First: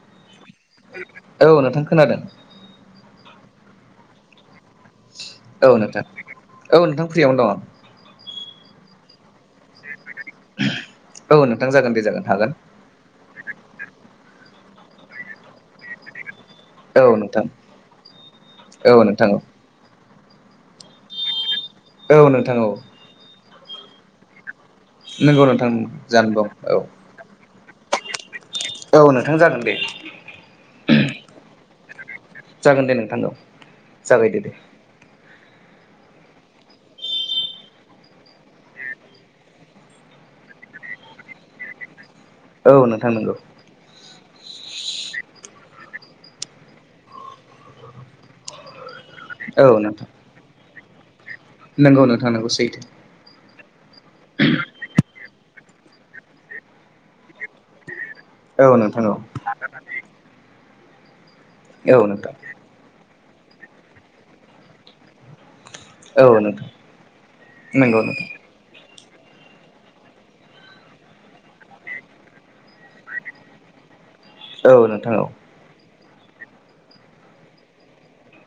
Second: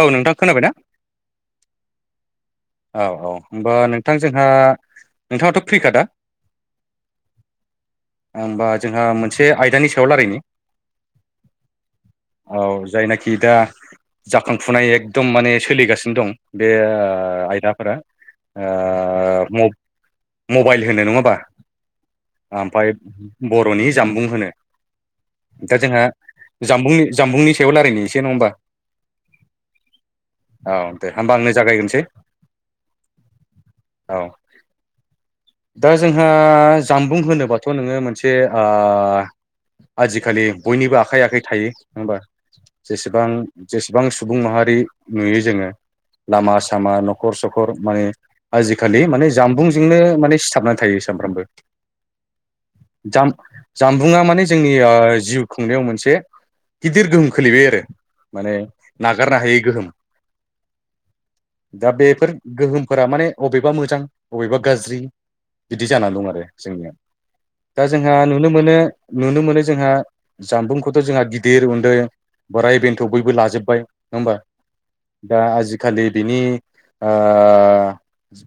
औ नोंथां। खोनाबायना औ नोंथां खोनादों। औ औ होमबा नोंथां जोंहा नोंथाङाथ' औ फ्रिखादा नोंथां। औ नोंथां फ्रियावनो दङ। ओमबा जोंहा मोनसे आयदानि सायाव लारायनि। औ नोंथां जागोन दे जागोन हागोन औ जायना खि दा जाखांफुनाय एकदम माने सोलिगासिनो दं बे औ नोंथां ओ आइ ख्लाफोरा ओ औ नोंथां औ म मबाइल होनो। नङा बा? औ नोंथां औ आमफाय बर'नि जामबुं होनो। नंगौ नोंथां दा जोंहा जानो दं औ जामबुंनि जामबुंनि सायाव लारायनि एसे। नङा होमबा? औ नोंथां जागोन दे औ दे होमबा आंनो जागाय गोनस जागोन दे नोंथां औ। औ जागायदो दे। दा जोंहा जामबुं होनोबाथ' नोङो मोनसे आ आजिखालि बयनिबो आखाइ आखाइ थायो। नङा बा? औ नोंथां जेसेबां नंगौ जेसेबां सुबुं माहारि नुयो जोङो लामा सामा न' खर सखर माने आजिखालि माने जामबुंजोंनो माने सिथाबनान थायो सामफ्रामबो। नोंगौ नोथां नोंगौ सैथो। जानबुंङा माने जोंनि ओ जिउ खुंनायाव मोनसे गिदिर गोहोम खोलैबाय आरो माने औ नोंथां औ नागारनो हायै गोहोम। दा औ बेफोर नोंथां गोहोमफोरा माने अबेबा मोजां अबेबा गाज्रि बिदि जानान औ दं आरो नोंथां जोंनियाव। दा नंगौ जोंहा नोंथां नुनो मोनो नुनो मोनो जोंहा जामबुंखौथ' जोंहा गिदिर उन्दै, बोराइ बेन्थ' बयबो लाजोब्बाय। नङा होमबा? औ नोंथां औ दा आजिखालि बिनि आ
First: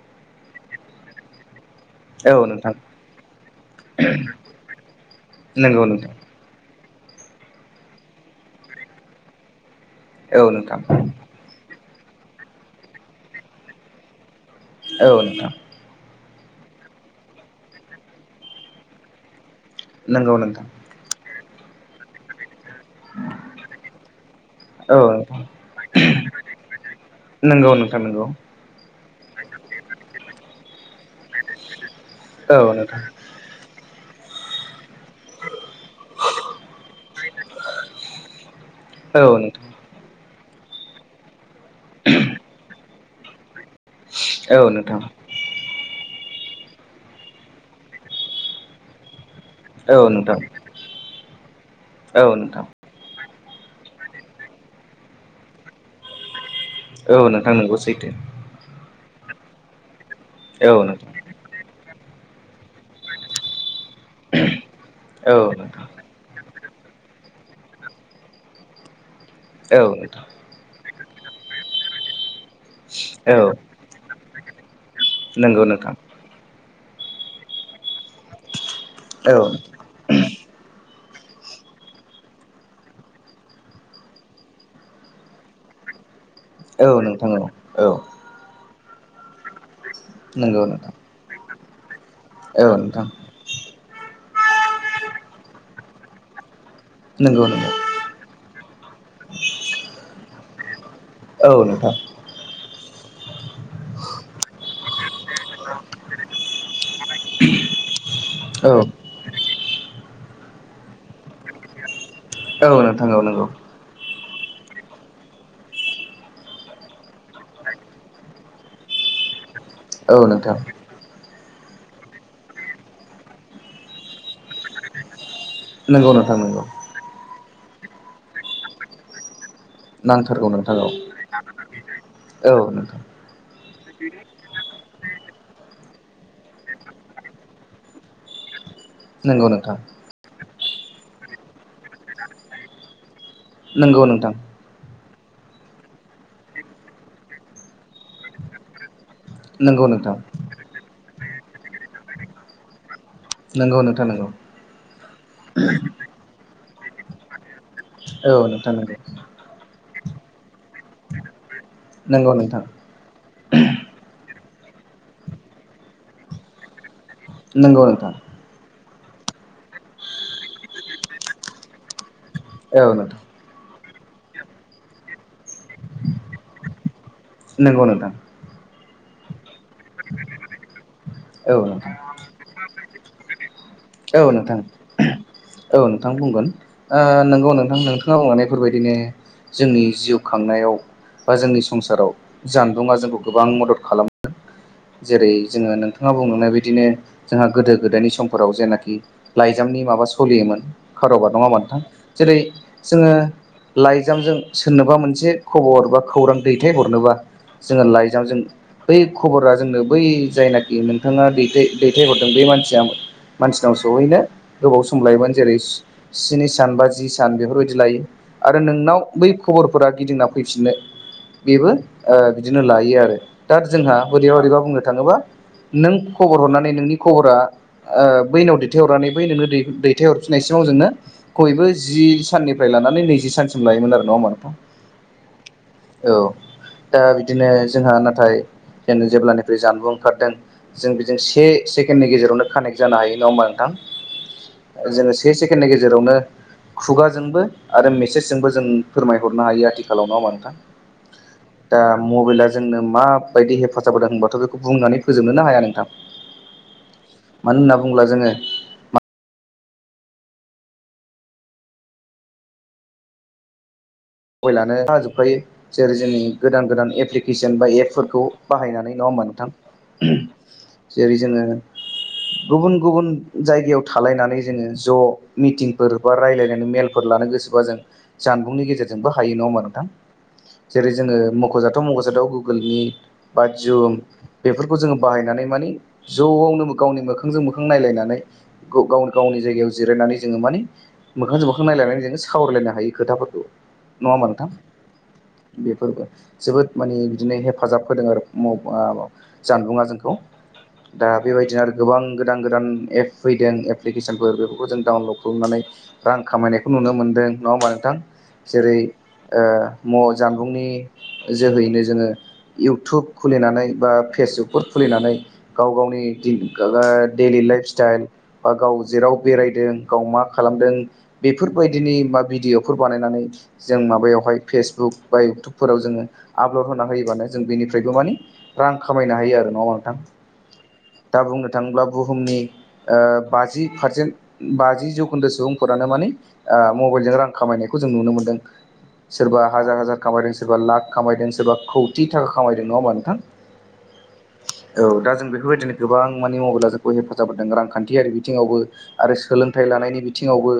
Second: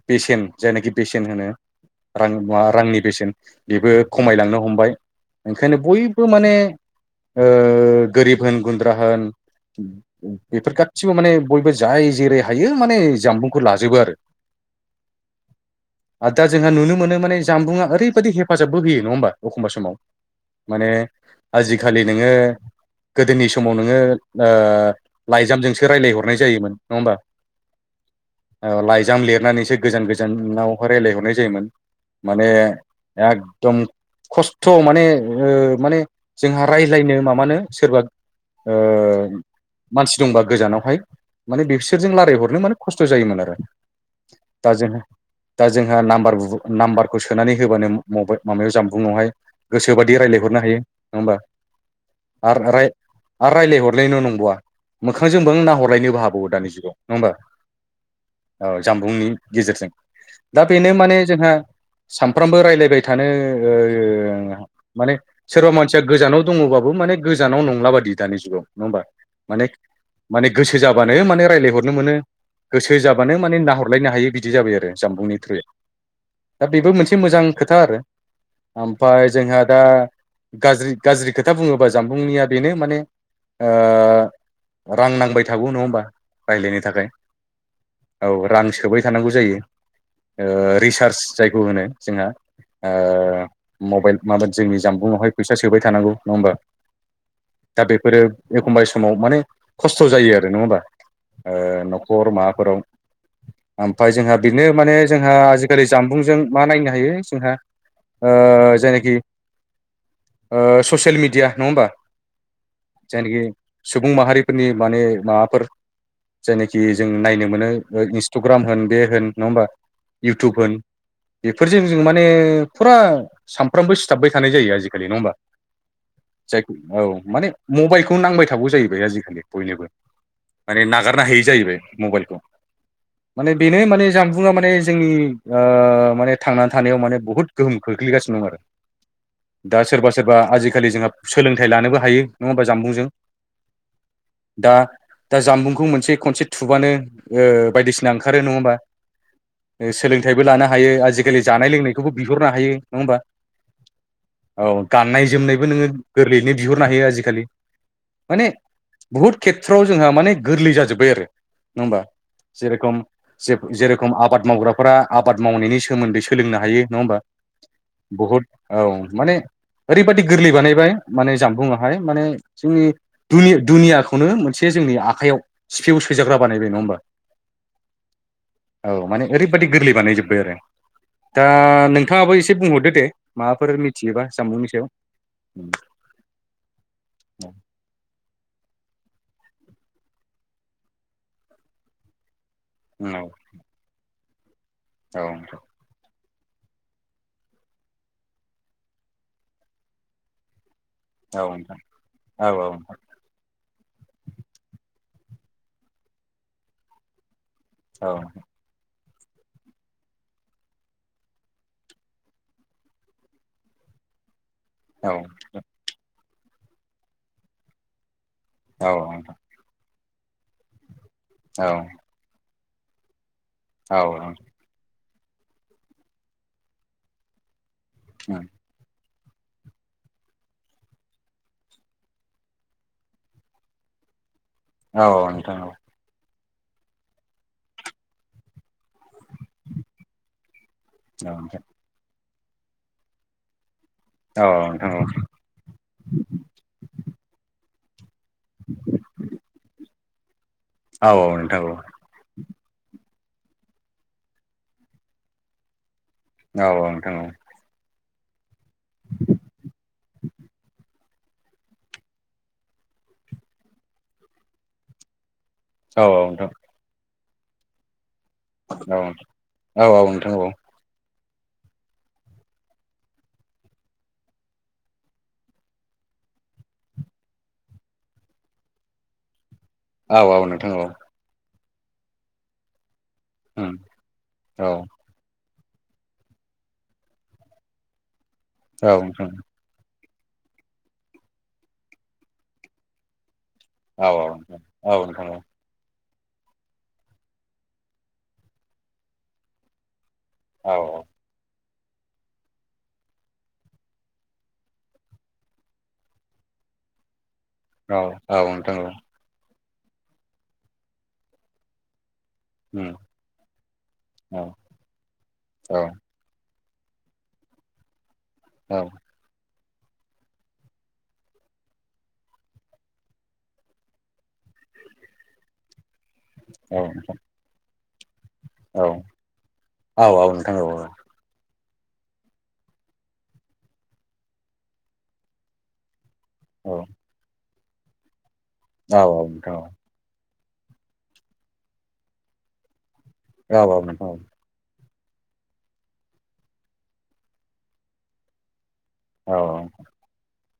बेसेन जायनाखि बेसेन होनो रां औ मा नोंथां रांनि बेसेन बेबो खमायलांनो हमबाय। ओंखायनो नंगौ नोंथां बयबो माने ओ गोरिब होन गुन्द्रा होन औ बेफोर नोंथां गासिबो माने बयबो जाय जेरै हायो माने जामबुंखौ लाजोबो आरो। औ नोंथां। आद दा जोंहा नुनो मोनो माने जामबुङा ओरैबायदि हेफाजाबबो होयो। नङा होमबा? अखमबा समाव। नंगौ नोंथां माने आजिखालि नोङो गोदोनि समाव नोङो ओ औ नोंथां लाइजामजोंसो रायलायहरनाय जायोमोन। नङा होमबा? नंगौ नोंथां नंगौ ओ लाइ जाम लिरनानैसो गोजान गोजानावहाय लायराय हरनाय जायोमोन। नाबे औ नोंथां एकदम खस्थ' माने ओ माने जोंहा रायलायनो माबानो सोरबा औ नोंथां। जोंबा गोजानावहाय माने बिसोरजों लारायहरनो माने खस्थ' जायोमोन आरो। औ दा जोंहा नोंथां। दा जोंहा नाम्बार बु नाम्बारखौ सोनानै होबानो मबाय माबायाव जानबुङावहाय गोसो औ बादि नोंथां रायलायहरनो हायो। नङा होमबा? औ नोंथां। आर रायलाय हरलायल' नंबावा मोखांजों [unintelligible] नाहरलायनोबो हाबावो दानि जु औ नोंथां नोंगौ सैथो। जामबुंनि गेजेरजों दा औ बेनो नोंथां माने जोंहा सानफ्रामबो राय्लायबाय थानो माने औ सोरबा नोंथां मानसिया गोजानाव दङ बाबो माने गोजानाव नंला बायदि दानि जुगाव नङा होमबा औ नोंथां माने गो गोसो जाबानो माने रायज्लायहरनो मोनो गोसो जाबानो औ माने नाहरलायनो हायो बिदि जाबाय आरो जामबुंनि थ्रुयै नंगौ नोंथां दा बेबो मोनसे मोजां खोथा आरो ओमफाय औ जोंहा दा गाज्रि गाज्रि खोथा बुङोबा जामबुंनिया बेनो माने ओ रां नांबाय थागौ नङा होमबा रायलायनो औ थाखाय नोंथां औ औ रां सोबाय थानांगौ जायो नंगौ ओ नोंथां रिसार्ज जायखौ होनो जोंहा औ ओ नोंथां मबाइल माबा जोंनि जानबुंआवहाय फैसा सोबाय थानांगौ नङा होमबा नंगौ नंगौ दा बेफोरो एखमबा समाव माने खस्थ' जायो आरो नङा होमबा ओ औ नोंथां न'खर माबाफोराव ओमफ्राय जोंहा बिनो माने जोंहा आजिखालि जामबुंजों मा नायनो हायो जोंहा ओ औ जायनाखि ससियेल मिडिया नङा होमबा औ नोंथां औ जायनाखि नंगौ सुबुं माहारिफोरनि माने माबाफोर जेने खि जों नायनो मोनो इन्सटग्राम होन बे होन नङा होमबा औ इउटुब नोंथां होन बेफोरजों जों माने फुरा सानफ्रामबो सिथाबबाय थानाय जायो आजिखालि नङा होमबा नंगौ नोंथां नंगौ जायखौ औ माने मबाइलखौ नांबाय थाबौ जाहैबाय आजिखालि बयनोबो नांथारगौ नोंथां माने औ नागारनो हायि जाहैबाय मबाइलखौ औ नोंथां बेनो माने जानबुङा माने जोंनि माने थांनानै थानायाव माने बुहुत गोहोम खोख्लैगासिनो दं आरो नंगौ नोंथां दा सोरबा सोरबा आजिखालि जोंहा सोलोंथाइ लानोबो हायो नङा होमबा जामबुंजों नंगौ नोंथां दा दा जामबुंखौ मोनसे खनसे थुबानो बायदिसिना ओंखारो नङा होमबा नंगौ ओ नोंथां सोलोंथाइबो लानो हायो आजिखालि जानाय लोंनायखौबो बिहरनो हायो नङा हबा नंगौ नोंथां नंगौ औ गाननाय जोमनायबो नोङो गोरलैयैनो बिहरनो हायो आजिखालि औ नोंथां औ फ्राराव जोंहा माने गोरलै जाजोब्बाय आरो नङा होमबा नंगौ नंगौ नोंथां जेरेखम जे जेरेखम आबाद मावग्राफोरा आबाद मावनायनि सोमोन्दै सोलोंनो हायो नङा होमबा नंगौ नोंथां बहुत औ माने ओरैबायादि गोरलै बानायबाय माने जानबुंङाहाय माने जोंनि औ नोंथां दुनि दुनियाखौनो मोनसे जोंनि आखाइयाव सिफियाव सोजाग्रा बानायबाय नङा होमबा नंगौ नोंथां औ माने ओरैबायदि गोरलै बानायजोबबाय आरो दा औ नोंथां नोंथाङाबो एसे बुंहरदो दे माबा मिथियोबा औ नोंथां जानबुंनि सायाव औ नोंथां बुंगोन ओ नोंगौ नोंथां नोंथाङा बुंलांनायफोरबायदिनो जोंनि जिउ खांनायाव बा जोंनि संसाराव जानबुङा जोंखौ औ गोबां मदद खालामो जेरै औ जोङो नोंथाङा बुंना बिदिनो जोंहा गोदो गोदायनि समफोराव जेनाखि लाइजामनि माबा सोलियोमोन खारबार नङा होमबा नोंथां जेरै औ औ जोङो लाइजामजों सोरनोबा मोनसे खबर बा खौरां दैथायहरनोबा जोङो औ लाइजामजों बै खबरा जोंनो बै जायनाखि नोंथाङा दैथाय दैथायहरदों बे मानसिया मानसि सिगाङाव सहैनो गोबाव सम लायोमोन जेरै स्नि सान बा जि सान बेफोरबायदि लायो आरो औ नोंनाव बै खबरफोरा गिदिंना फैफिननो बेबो बिदिनो लायो आरो दा जोंहा औ औ बोरैबा बोरैबा बुंनो थाङोब्ला नों खबर हरनानै नोंनि खबरा औ बैनाव दैथहरनानै फ्राय नोङनो दै दैथाय हरफिननायसिमाव जोंङनो बयबो जि साननिफ्राय लानानै नैजि सानसिम लायोमोन आरो नामानफा औ औ नोंथां। दा बिदिनो जोंहा नाथाय जेन जेब्लानिफ्राय जानबुं ओंखारदों जों बिजों औ से नोंथां सेकेण्डनि गेजेरावनो कानेक्ट जानो हायो नङा होमबा नोंथां? औ औ नोंथां औ जोङो से सेकेणडनि गेजेरावनो खुगाजोंबो आरो मेसेजजोंबो जों फोरमायहरनो हायो आथिखालाव नङा होनबा नोंथां? औ औ नोंथां औ दा मबाइला जोंनो माबायदि हेफाजाब होदों होनबाथ' बेखौ बुंनानै फोजोबनोनो हाया नोंथां। औ औ नोंथां बुब्ला जोङो मबाइलानो जाजोबखायो जेरै औ औ जोंनि नोंथां गोदान गोदान एप्लिकेसन बा एपफोरखौ बाहायनानै औ नङा होमबा नोंथां औ नोंथां औ जेरै जोङो गुबुन गुबुन जायगायाव थालायनानै जोङो ज' मिटिंफोर बा रायजलायनानै मेलफोर लानो गोसोबा जों जानबुंनि गेजेरजों जोंबो हायो नङा हा नोंथां औ औ नोंथां औ नोंथां औ जेरै जोङो मख'जाथाव मख'जाथाव गुगोलनि बा जुम औ बेफोरखौ जोङो बाहायनानै मानि ज'आवनो गावनि मोखांजों मोखां नायलायनानै औ गावनो नोंथां गावनि जायगायाव जिरायनानै जोङो माने मोखांजों मोखां नायलायनानै जोङो सावरायलायनो हायो खोथाफोरखौ। औ नङा औ होमबा नोंथां औ नोंथां औ नोंथां औ नोंथां औ बेफोरबो जोबोद माने बिदिनो हेफाजाब होदों आरो जानबुंङा जोंखौ। औ दा बेबायदिनो आरो गोबां गोदान गोदान एप फैदों एप्लिकेसनफोर बेफोरखौ जों डाउनलड खालामनानै रां खामायनायखौ नुनो मोनदों। नङा होमबा नोंथां औ औ जेरै नोंथां औ ओ जानबुंनि जोहैनो जोङो औ इउटुब खुलिनानै बा नोंथां औ नोंथां फेसबुकफोर खुलिनानै गाव गावनि दिन डेलि लाइफ स्टाइल बा गाव जेराव बेरायदों गाव मा खालामदों बेफोरबायदिनि मा भिडिअफोर बानायनानै जों माबायावहाय फेसबुक बा इउटुबफोराव जोङो आपलड होना होयोबानो जों बेनिफ्रायबो मानि रां खामायनो हायो आरो नङा होमबा नोंथां दा बुंनो थाङोब्ला बुहुमनि ओ बाजि पारसेन्ट बाजि जौखोन्दो सुबुंफोरानो माने ओ मबाइलजों रां खामायनायखौ जों नुनो मोनदों सोरबा हाजार हाजार खामायदों। सोरबा लाख खामायदों सोरबा खौथि थाखा खामायदों नङा होमबा? नोंथां औ औ नोंथां औ औ दा जों बेफोरबायदिनो गोबां माने मबाइला जोंखौ हेफाजाब होदों रांखान्थियारि बिथिङावबो आरो सोलोंथाइ लानायनि बिथिङावबो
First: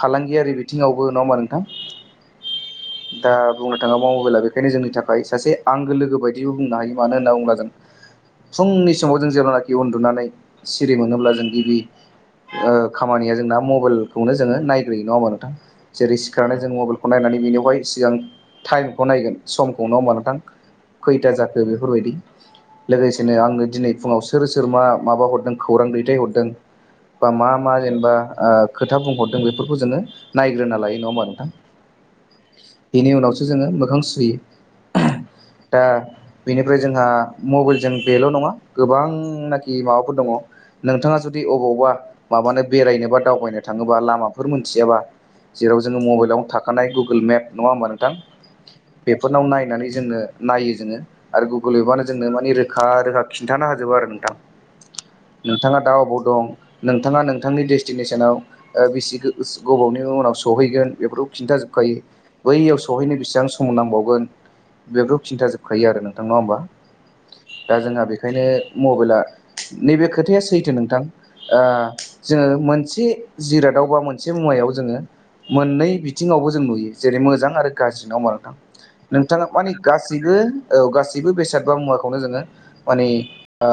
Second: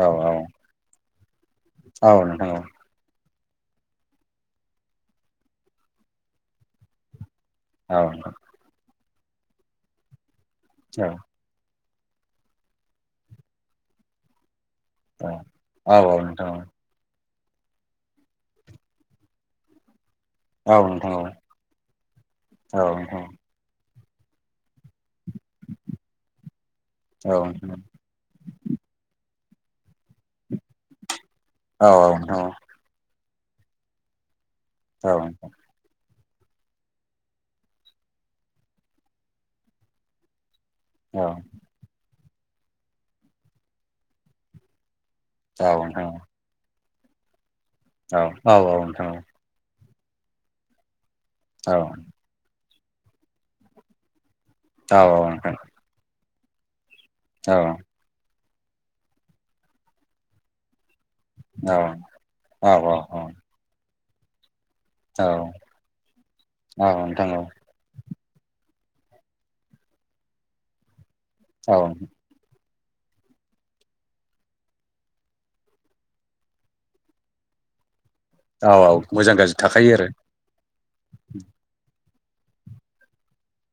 फालांगियारि बिथिङावबो नङा होमबा नोंथां? औ नोंथां औ दा बुंनो थाङोब्ला मबेला बेखायनो जोंनि थाखाय सासे आंगो लोगो बायदिबो बुंनो हायो मानो होनना बुङोब्ला फुंनि समाव जों जेब्लानाखि उन्दुनानै सिरि मोनोब्ला जों गिबि ओ खामानिया जोंना मबाइलखौनो जोङो नाय- ग्रोयो नङा होनबा नोंथां जेरै सिखारनानै जों मबाइलखौ नायनानै बेनियावहाय सिगां टाइम खौ नायगोन समखौ नङा होमबा? नोंथां खैथा जाखो बेफोरबायदि लोगोसेनो आंनो दिनै फुङाव सोर सोर मा माबा हरदों खौरां दैथाय हरदों बा मा मा जेनेबा ओ खोथा बुंहर- दों बेफोरखौ जोङो नायग्रोना लायो नङा होमबा नोंथां? औ औ नोंथां औ बेनि उनावसो जोङो मोखां सुयो। औ नोंथां दा बेनिफ्राय जोंहा मबाइलजों बेल' नङा गोबांनाखि माबाफोर दङ। नोंथाङा औ जुदि अबावबा माबानो बेरायनोबा दावबायनो थाङोबा लामाफोर मोनथियाबा औ जेराव जोङो नोंथां मबाइलावनो थाखानाय गुगोल मेप नङा होमबा नोंथां औ औ औ नोंथां बेफोरनाव नायनानै जोंनो नायो जोङो आरो औ गुगोल एपआनो जोंनो मानि रोखा रोखा खिन्थानो हाजोबो आरो नोंथां औ नोंथां नोंथाङा दा अबाव दं नोंथाङा औ नोंथांनि डेस्टिनेसनाव ओ बिसि गोबावनि उनाव सौहैगोन बे- खिन्थाजोबखायो औ बैयाव औ सहैनो बेसेबां सम नांबावगोन बेफोरखौ खिन्था जोबखायो आरो नोंथां नङा होमबा नोंथां दा जोंहा बे बेखायनो मबाइला नैबे खोथाया सैथो नोंथां ओ औ जोङो मोन- से जिरादाव बा मोनसे मुवायाव जोङो मोननै बि- थिंङावबो जों नुयो जेरै मोजां आरो गाज्रि नङा होमबा नोंथां औ मोजां नोंथाङा गाज्रि माने थाखायो आरो गासैबो औ गासैबो बेसाद बा मुवा खौनो जोङो माने ओ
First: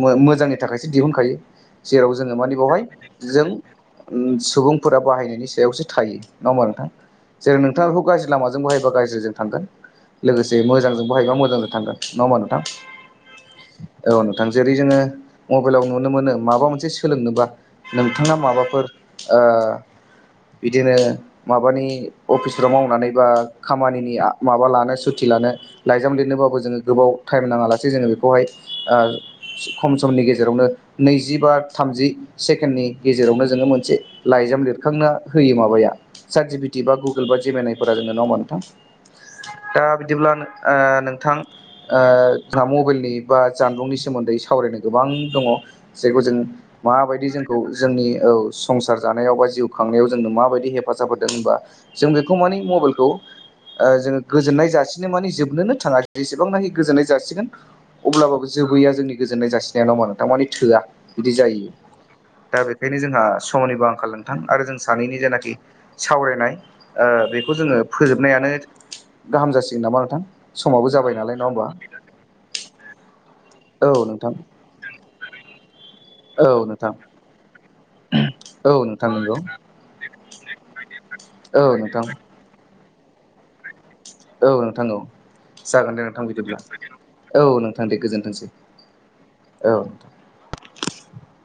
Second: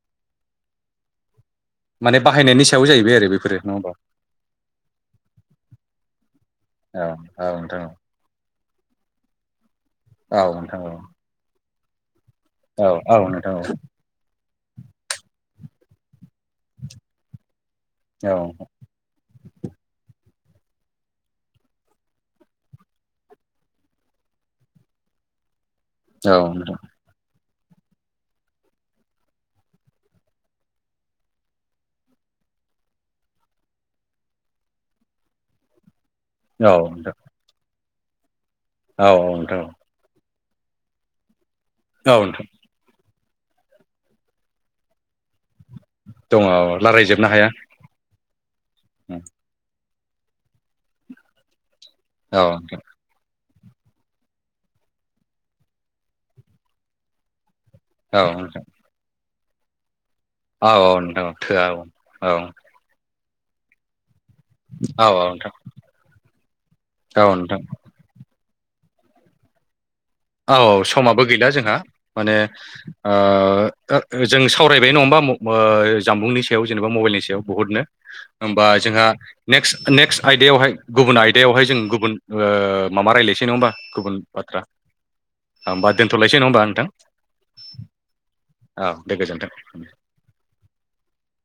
मो मोजांनि थाखायसो दिहुनखायो जेराव माने जोङो मानि बाहायनायनि बेवहाय सायाव जाहैबाय आरो जों बेफोरो नङा होमबा सुबुं फोरा बाहायनायनि सायावसो थायो नङा होमबा नोंथां औ औ जेरै नोंथां नोंथाङा बेखौ गाज्रि लामा जों बाहायबा गाज्रिजों थांगोन औ औ लोगोसे नोंथां औ मोजांजों बाहायबा मोजांजों थांगोन नङा होमबा नोंथां औ औ नोंथां औ औ नोंथां जेरै जोङो मबाइलाव नुनो मोनो माबा मोनसे सोलोंनोबा औ औ नोंथां औ नोंथां नोंथाङा औ माबाफोर ओ बिदिनो माबानि अफिसफ्राव मावनानै बा खामानिनि आ माबा लानो सुति लानो लाइजाम औ लिरनोबाबो नोंथां जोङो गोबाव टाइम नाङा लासे जोङो बेखौहाय ओ खम समनि गेजेरावनो नैजि बा थामजि सेकेणडनि गेजेरावनो जोङो मोनसे लाइजाम लिरखांना होयो माबाया साटजिभिटि बा गुगोल बा जेमेनायफोरा जोंना नङा होमब्ला नोंथां दा बिदिब्ला ओ नोंथां ओ औ नोंथां जोंहा मबाइलनि बा जानबुंनि सोमोन्दै सावरायनो गोबां दङ जायखौ जों दङ औ रायलायजोबनो माबायदि हाया जोंखौ जोंनि औ संसार जानायाव बा जिउ खांनायाव जोंनो माबायदि हेफाजाब होदों होनबा जों बेखौ औ मानिे नोंथां मबाइलखौ ओ जोङो गोजोननाय जासिनो माने जोबनोनो थाङा जेसेबांनाखि गोजोननाय जासिगोन औ अब्लाबो नोंथां जोबबोैया जोंनि गोजोन्नाय जासिनाया नङा होन थारमाने औ थोआ औ नोंथां बिदि थोआ जायो औ औ दा बेखायनो जोंहा समनिबो आंखाल नोंथां आरो जों औ सानैनि औ जेनाखि नोंथां सावरायनाय ओ औ बेखौ नोंथां जोङो फोजोबना यानो गाहाम जासिगोन नामा औ जाबाय समाबो नालाय नङा गैला होमबा जोंहा माने ओ औ नोंथां जों सावरायबाय नङाबा ओ जानबुंनि औ सायाव जेनेबा नोंथां मबाइलनि सायाव बुहुदनो होमबा औ जोंहा नोंथां नंगौ नेक्स नेक्स आयदायावहाय गु गुबुन औ आयदायावहाय जों नोंथां गुबुन ओ माबा रायज्लायसै नङा होनबा गुबुन औ बाथ्रा नोंथां औ होमबा जागोन दे नोंथां दोनथ'लायसै नङा बिदिब्ला होमबा नोंथां औ नोंथां दे गोजोनथोंसै औ दे औ गोजोन्थों नोंथां [inaudible]